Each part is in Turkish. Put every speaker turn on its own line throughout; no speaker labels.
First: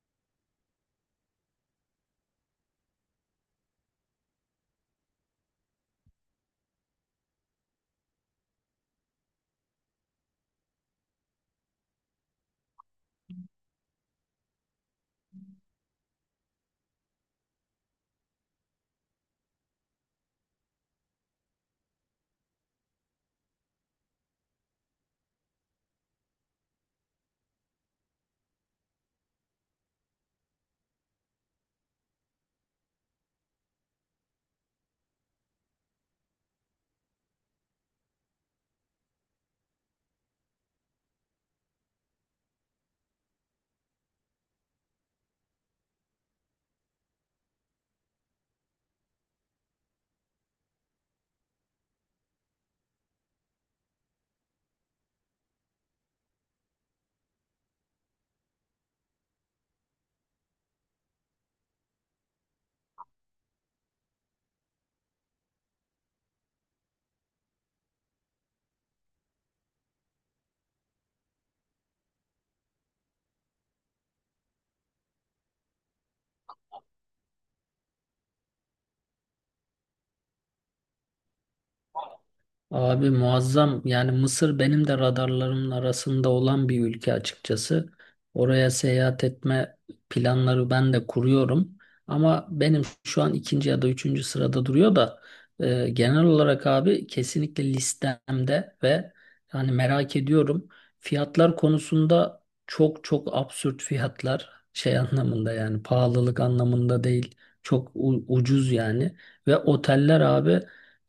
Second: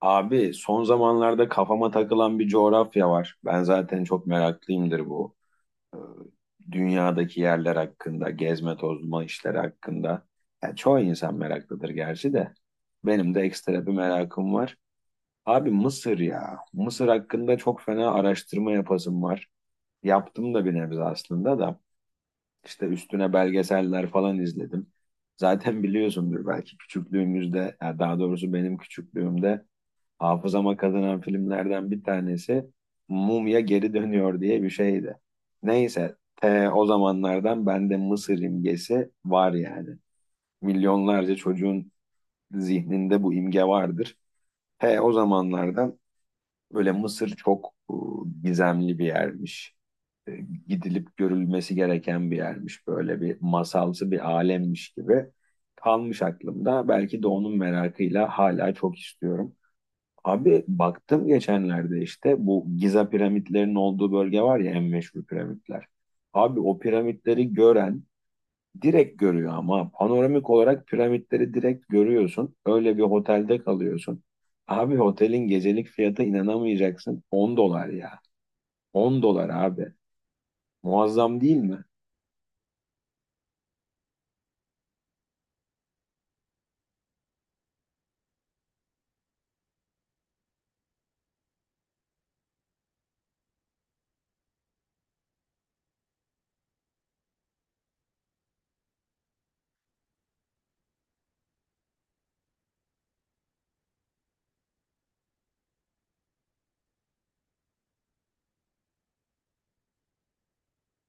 Abi son zamanlarda kafama takılan bir coğrafya var. Ben zaten çok meraklıyımdır bu e, dünyadaki yerler hakkında, gezme tozma işleri hakkında. Ya çoğu insan meraklıdır gerçi de. Benim de ekstra bir merakım var. Abi Mısır ya. Mısır hakkında çok fena araştırma yapasım var. Yaptım da bir nebze aslında da. İşte üstüne belgeseller falan izledim. Zaten biliyorsundur belki küçüklüğümüzde, ya daha doğrusu benim küçüklüğümde hafızama kazanan filmlerden bir tanesi Mumya Geri Dönüyor diye bir şeydi. Neyse, o zamanlardan bende Mısır imgesi var yani. Milyonlarca çocuğun zihninde bu imge vardır. He o zamanlardan böyle Mısır çok gizemli bir yermiş. E, Gidilip görülmesi gereken bir yermiş. Böyle bir masalsı bir alemmiş gibi kalmış aklımda. Belki de onun merakıyla hala çok istiyorum. Abi baktım geçenlerde işte bu Giza piramitlerinin olduğu bölge var ya en meşhur piramitler. Abi o piramitleri gören direkt görüyor ama panoramik olarak piramitleri direkt görüyorsun. Öyle bir otelde kalıyorsun. Abi otelin gecelik fiyatı inanamayacaksın. 10 dolar ya. 10 dolar abi. Muazzam değil mi?
Abi muazzam yani Mısır benim de radarlarımın arasında olan bir ülke açıkçası. Oraya seyahat etme planları ben de kuruyorum. Ama benim şu an ikinci ya da üçüncü sırada duruyor da genel olarak abi kesinlikle listemde ve yani merak ediyorum. Fiyatlar konusunda çok çok absürt fiyatlar şey anlamında yani pahalılık anlamında değil. Çok ucuz yani. Ve oteller abi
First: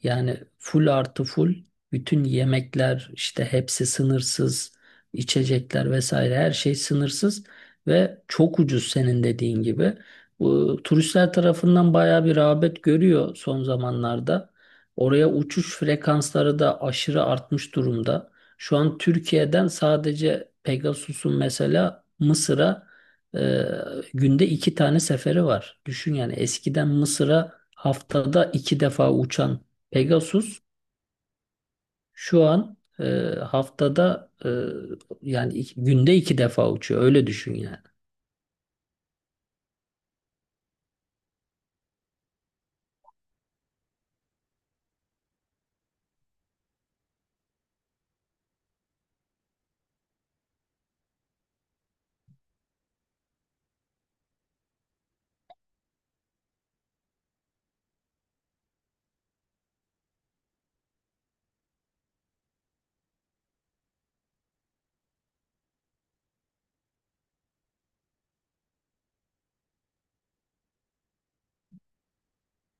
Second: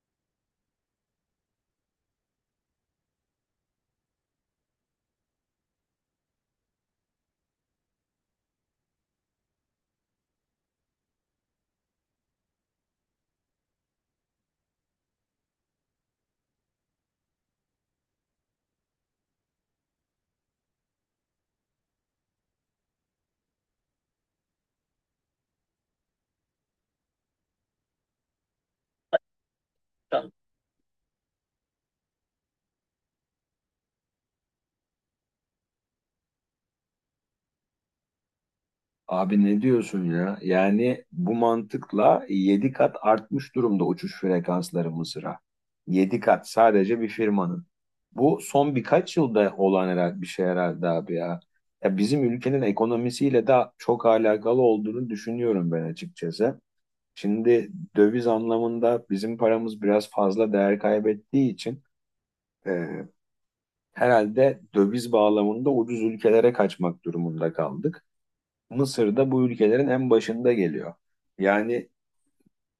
yani full artı full bütün yemekler işte hepsi sınırsız, içecekler vesaire her şey sınırsız ve çok ucuz senin dediğin gibi. Bu turistler tarafından bayağı bir rağbet görüyor son zamanlarda. Oraya uçuş frekansları da aşırı artmış durumda. Şu an Türkiye'den sadece Pegasus'un mesela Mısır'a e, günde iki tane seferi var. Düşün yani eskiden Mısır'a haftada iki defa uçan Pegasus şu an haftada yani günde iki defa uçuyor. Öyle düşün yani.
Abi ne diyorsun ya? Yani bu mantıkla 7 kat artmış durumda uçuş frekansları Mısır'a. 7 kat sadece bir firmanın. Bu son birkaç yılda olan herhalde bir şey herhalde abi ya. Ya bizim ülkenin ekonomisiyle de çok alakalı olduğunu düşünüyorum ben açıkçası. Şimdi döviz anlamında bizim paramız biraz fazla değer kaybettiği için e, herhalde döviz bağlamında ucuz ülkelere kaçmak durumunda kaldık. Mısır da bu ülkelerin en başında geliyor. Yani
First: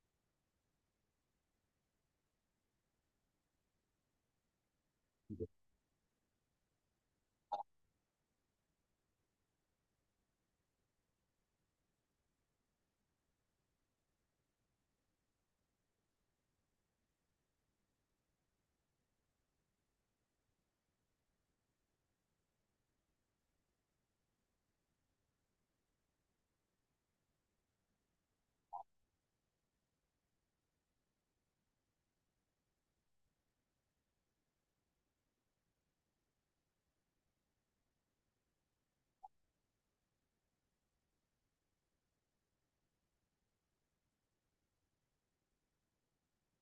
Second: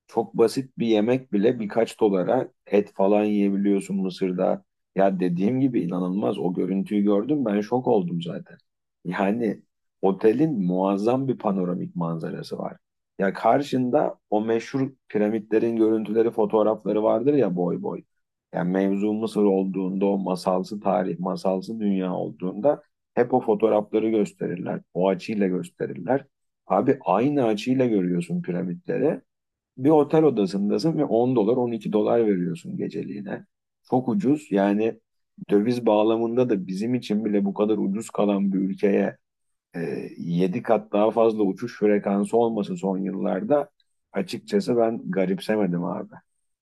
çok basit bir yemek bile birkaç dolara et falan yiyebiliyorsun Mısır'da. Ya dediğim gibi inanılmaz. O görüntüyü gördüm, ben şok oldum zaten. Yani otelin muazzam bir panoramik manzarası var. Ya karşında o meşhur piramitlerin görüntüleri, fotoğrafları vardır ya, boy boy. Yani mevzu Mısır olduğunda, o masalsı tarih, masalsı dünya olduğunda hep o fotoğrafları gösterirler. O açıyla gösterirler. Abi aynı açıyla görüyorsun piramitleri, bir otel odasındasın ve 10 dolar 12 dolar veriyorsun geceliğine. Çok ucuz yani, döviz bağlamında da bizim için bile bu kadar ucuz kalan bir ülkeye 7 kat daha fazla uçuş frekansı olması son yıllarda açıkçası ben garipsemedim abi.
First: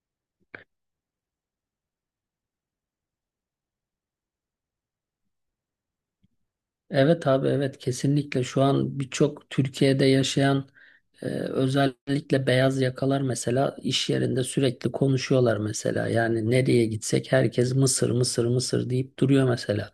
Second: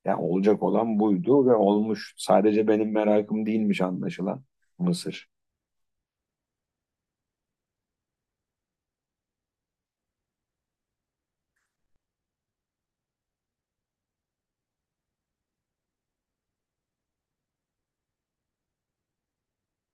Yani olacak olan buydu ve olmuş. Sadece benim merakım değilmiş anlaşılan Mısır.
Evet abi, evet kesinlikle şu an birçok Türkiye'de yaşayan, özellikle beyaz yakalar mesela iş yerinde sürekli konuşuyorlar mesela. Yani nereye gitsek herkes Mısır, Mısır, Mısır deyip duruyor mesela.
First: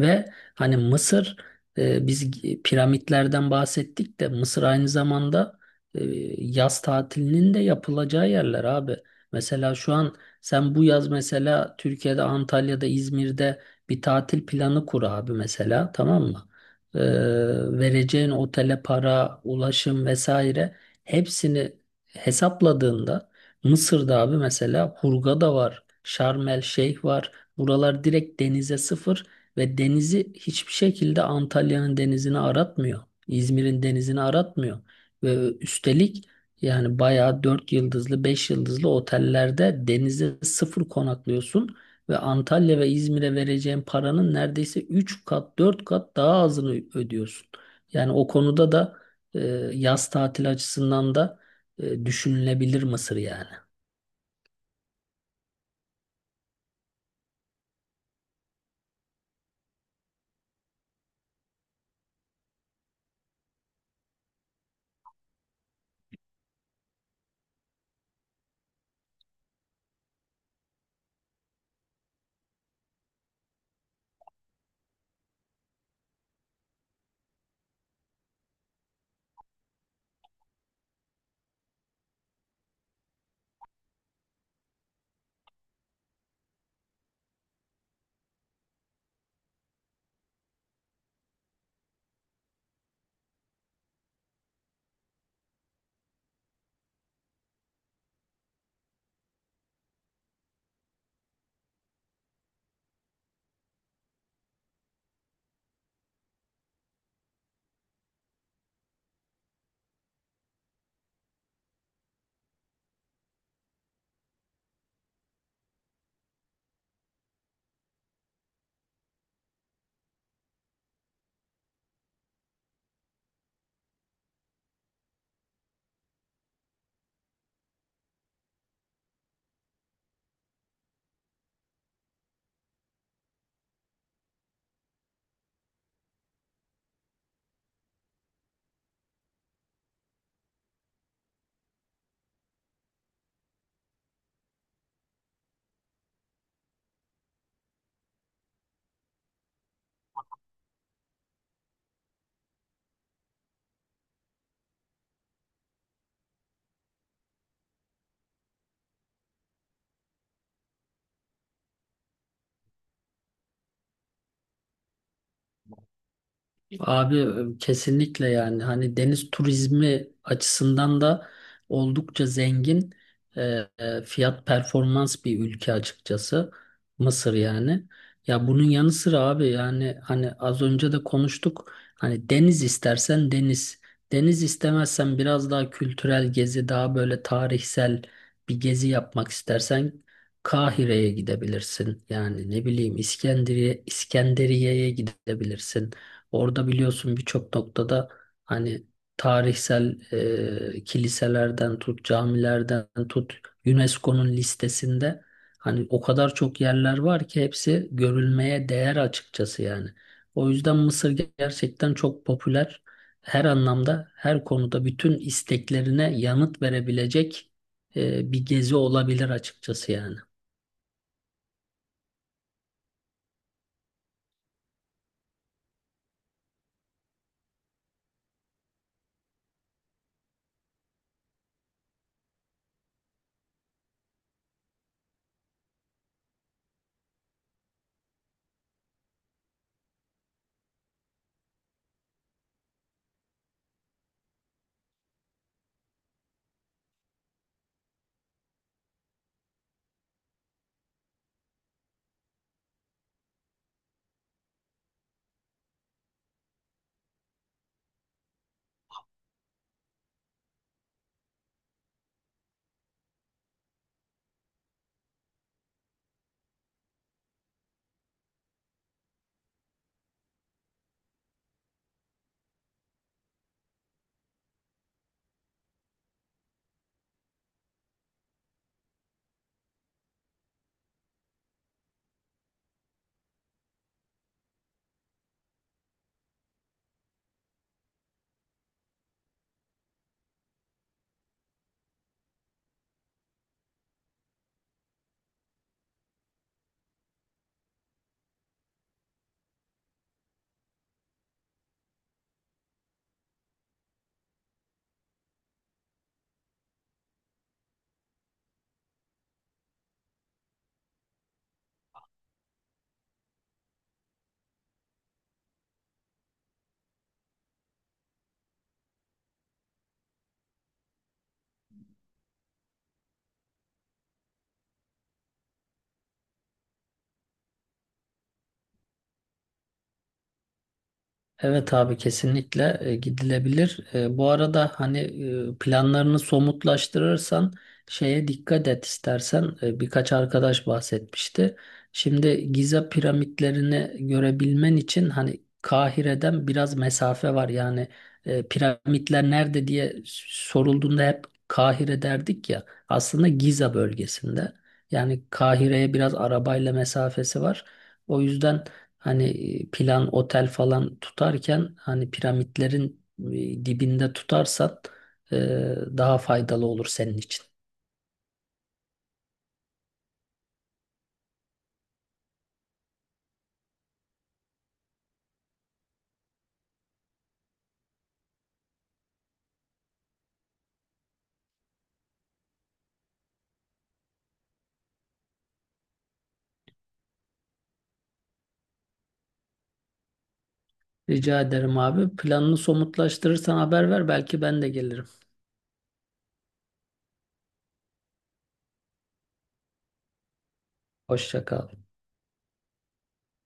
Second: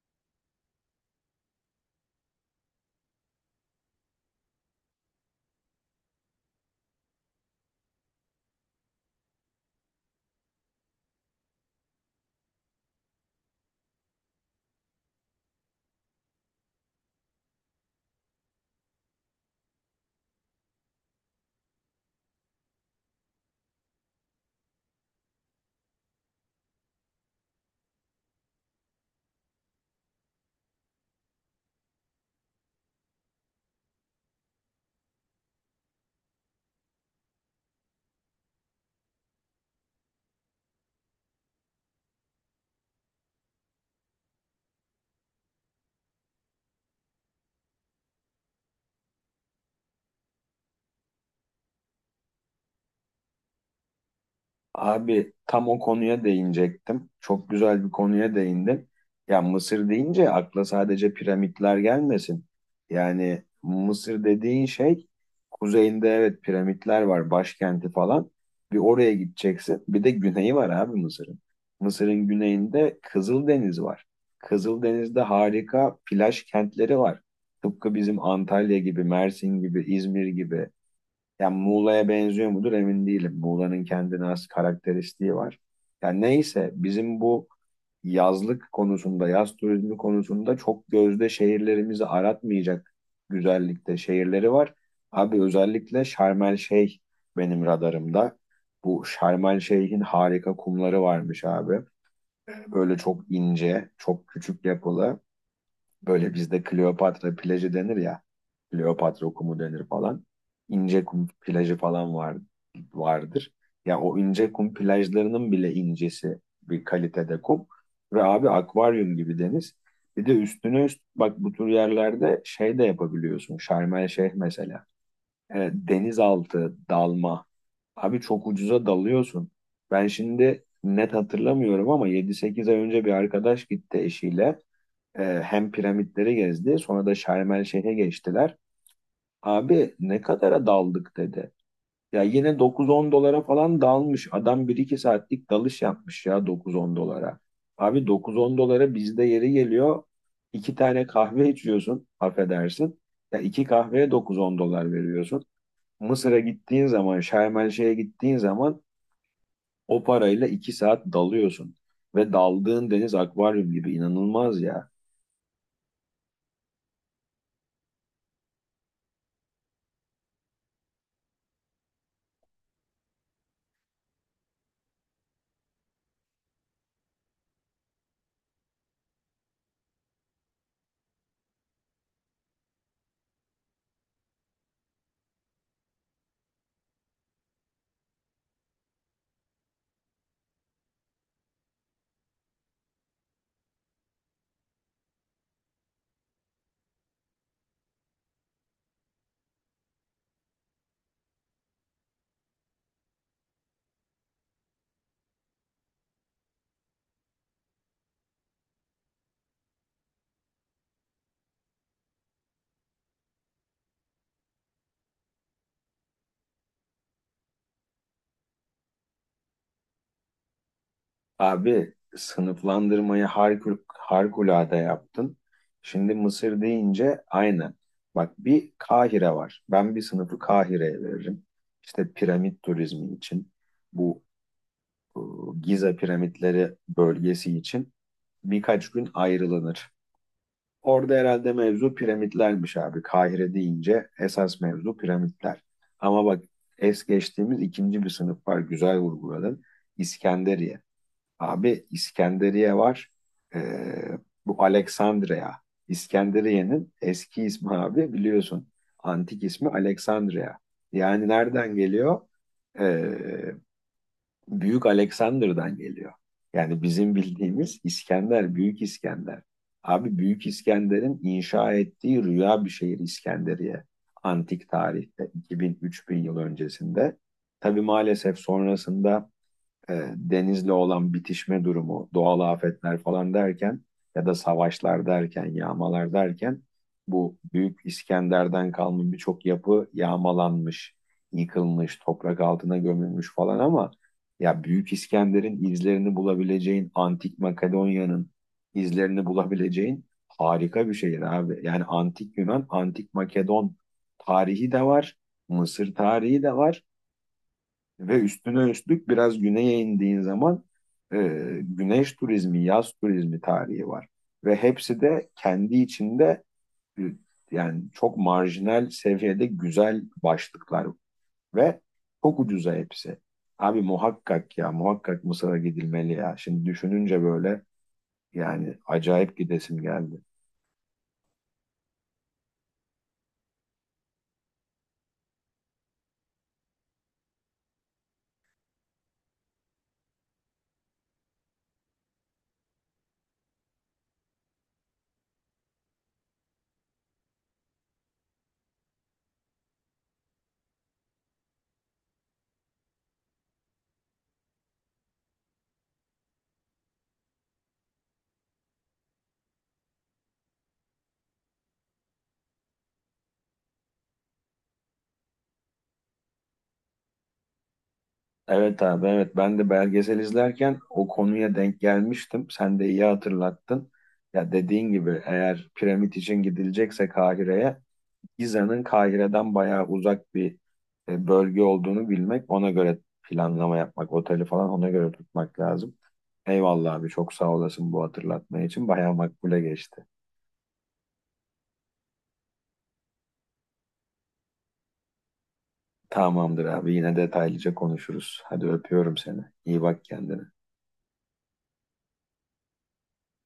Ve hani Mısır, biz piramitlerden bahsettik de Mısır aynı zamanda e, yaz tatilinin de yapılacağı yerler abi. Mesela şu an sen bu yaz mesela Türkiye'de, Antalya'da, İzmir'de bir tatil planı kur abi mesela, tamam mı? e, Vereceğin otele para, ulaşım vesaire hepsini hesapladığında Mısır'da abi mesela Hurghada da var, Şarm El Şeyh var. Buralar direkt denize sıfır ve denizi hiçbir şekilde Antalya'nın denizini aratmıyor. İzmir'in denizini aratmıyor. Ve üstelik yani bayağı 4 yıldızlı, 5 yıldızlı otellerde denize sıfır konaklıyorsun ve Antalya ve İzmir'e vereceğin paranın neredeyse 3 kat 4 kat daha azını ödüyorsun. Yani o konuda da e, yaz tatili açısından da düşünülebilir Mısır yani.
Abi tam o konuya değinecektim. Çok güzel bir konuya değindin. Ya Mısır deyince akla sadece piramitler gelmesin. Yani Mısır dediğin şey, kuzeyinde evet piramitler var, başkenti falan. Bir oraya gideceksin. Bir de güneyi var abi Mısır'ın. Mısır'ın güneyinde Kızıldeniz var. Kızıldeniz'de harika plaj kentleri var. Tıpkı bizim Antalya gibi, Mersin gibi, İzmir gibi. Yani Muğla'ya benziyor mudur emin değilim. Muğla'nın kendine has karakteristiği var. Yani neyse, bizim bu yazlık konusunda, yaz turizmi konusunda çok gözde şehirlerimizi aratmayacak güzellikte şehirleri var. Abi özellikle Şarm El Şeyh benim radarımda. Bu Şarm El Şeyh'in harika kumları varmış abi. Böyle çok ince, çok küçük yapılı. Böyle bizde Kleopatra plajı denir ya. Kleopatra kumu denir falan. İnce kum plajı falan var, vardır. Ya o ince kum plajlarının bile incesi bir kalitede kum. Ve abi akvaryum gibi deniz. Bir de üstüne üst bak, bu tür yerlerde şey de yapabiliyorsun. Şarm El Şeyh mesela. Denizaltı dalma. Abi çok ucuza dalıyorsun. Ben şimdi net hatırlamıyorum ama 7-8 ay önce bir arkadaş gitti eşiyle. Hem piramitleri gezdi, sonra da Şarm El Şeyh'e geçtiler. Abi ne kadara daldık dedi. Ya yine 9-10 dolara falan dalmış. Adam 1-2 saatlik dalış yapmış ya, 9-10 dolara. Abi 9-10 dolara bizde yeri geliyor. İki tane kahve içiyorsun, affedersin. Ya iki kahveye 9-10 dolar veriyorsun. Mısır'a gittiğin zaman, Şarm El Şeyh'e gittiğin zaman o parayla 2 saat dalıyorsun. Ve daldığın deniz akvaryum gibi, inanılmaz ya.
Abi kesinlikle yani hani deniz turizmi açısından da oldukça zengin, e, fiyat performans bir ülke açıkçası Mısır yani. Ya bunun yanı sıra abi yani hani az önce de konuştuk, hani deniz istersen deniz, deniz istemezsen biraz daha kültürel gezi, daha böyle tarihsel bir gezi yapmak istersen Kahire'ye gidebilirsin, yani ne bileyim İskenderiye'ye gidebilirsin. Orada biliyorsun birçok noktada hani tarihsel kiliselerden tut, camilerden tut, UNESCO'nun listesinde hani o kadar çok yerler var ki hepsi görülmeye değer açıkçası yani. O yüzden Mısır gerçekten çok popüler. Her anlamda, her konuda bütün isteklerine yanıt verebilecek bir gezi olabilir açıkçası yani.
Abi sınıflandırmayı harikulade yaptın. Şimdi Mısır deyince aynen. Bak, bir Kahire var. Ben bir sınıfı Kahire'ye veririm. İşte piramit turizmi için, bu e, Giza piramitleri bölgesi için birkaç gün ayrılanır. Orada herhalde mevzu piramitlermiş abi. Kahire deyince esas mevzu piramitler. Ama bak, es geçtiğimiz ikinci bir sınıf var. Güzel vurguladın. İskenderiye. Abi İskenderiye var. Ee, Bu Aleksandria. İskenderiye'nin eski ismi abi, biliyorsun. Antik ismi Aleksandria. Yani nereden geliyor? Ee, Büyük Aleksander'dan geliyor. Yani bizim bildiğimiz İskender, Büyük İskender. Abi Büyük İskender'in inşa ettiği rüya bir şehir İskenderiye. Antik tarihte 2000-3000 yıl öncesinde. Tabii maalesef sonrasında denizle olan bitişme durumu, doğal afetler falan derken, ya da savaşlar derken, yağmalar derken bu Büyük İskender'den kalma birçok yapı yağmalanmış, yıkılmış, toprak altına gömülmüş falan, ama ya Büyük İskender'in izlerini bulabileceğin, Antik Makedonya'nın izlerini bulabileceğin harika bir şehir abi. Yani Antik Yunan, Antik Makedon tarihi de var, Mısır tarihi de var. Ve üstüne üstlük biraz güneye indiğin zaman e, güneş turizmi, yaz turizmi tarihi var. Ve hepsi de kendi içinde e, yani çok marjinal seviyede güzel başlıklar ve çok ucuza hepsi. Abi muhakkak ya, muhakkak Mısır'a gidilmeli ya. Şimdi düşününce böyle, yani acayip gidesim geldi.
Evet abi, kesinlikle gidilebilir. Bu arada hani planlarını somutlaştırırsan şeye dikkat et istersen. Birkaç arkadaş bahsetmişti. Şimdi Giza piramitlerini görebilmen için hani Kahire'den biraz mesafe var. Yani piramitler nerede diye sorulduğunda hep Kahire derdik ya. Aslında Giza bölgesinde. Yani Kahire'ye biraz arabayla mesafesi var. O yüzden hani plan otel falan tutarken hani piramitlerin dibinde tutarsan e, daha faydalı olur senin için.
Evet abi, evet, ben de belgesel izlerken o konuya denk gelmiştim. Sen de iyi hatırlattın. Ya dediğin gibi eğer piramit için gidilecekse Kahire'ye, Giza'nın Kahire'den bayağı uzak bir bölge olduğunu bilmek, ona göre planlama yapmak, oteli falan ona göre tutmak lazım. Eyvallah abi, çok sağ olasın, bu hatırlatma için bayağı makbule geçti.
Rica ederim abi. Planını somutlaştırırsan haber ver, belki ben de gelirim.
Tamamdır abi, yine detaylıca konuşuruz. Hadi öpüyorum seni. İyi bak kendine.
Hoşça kal.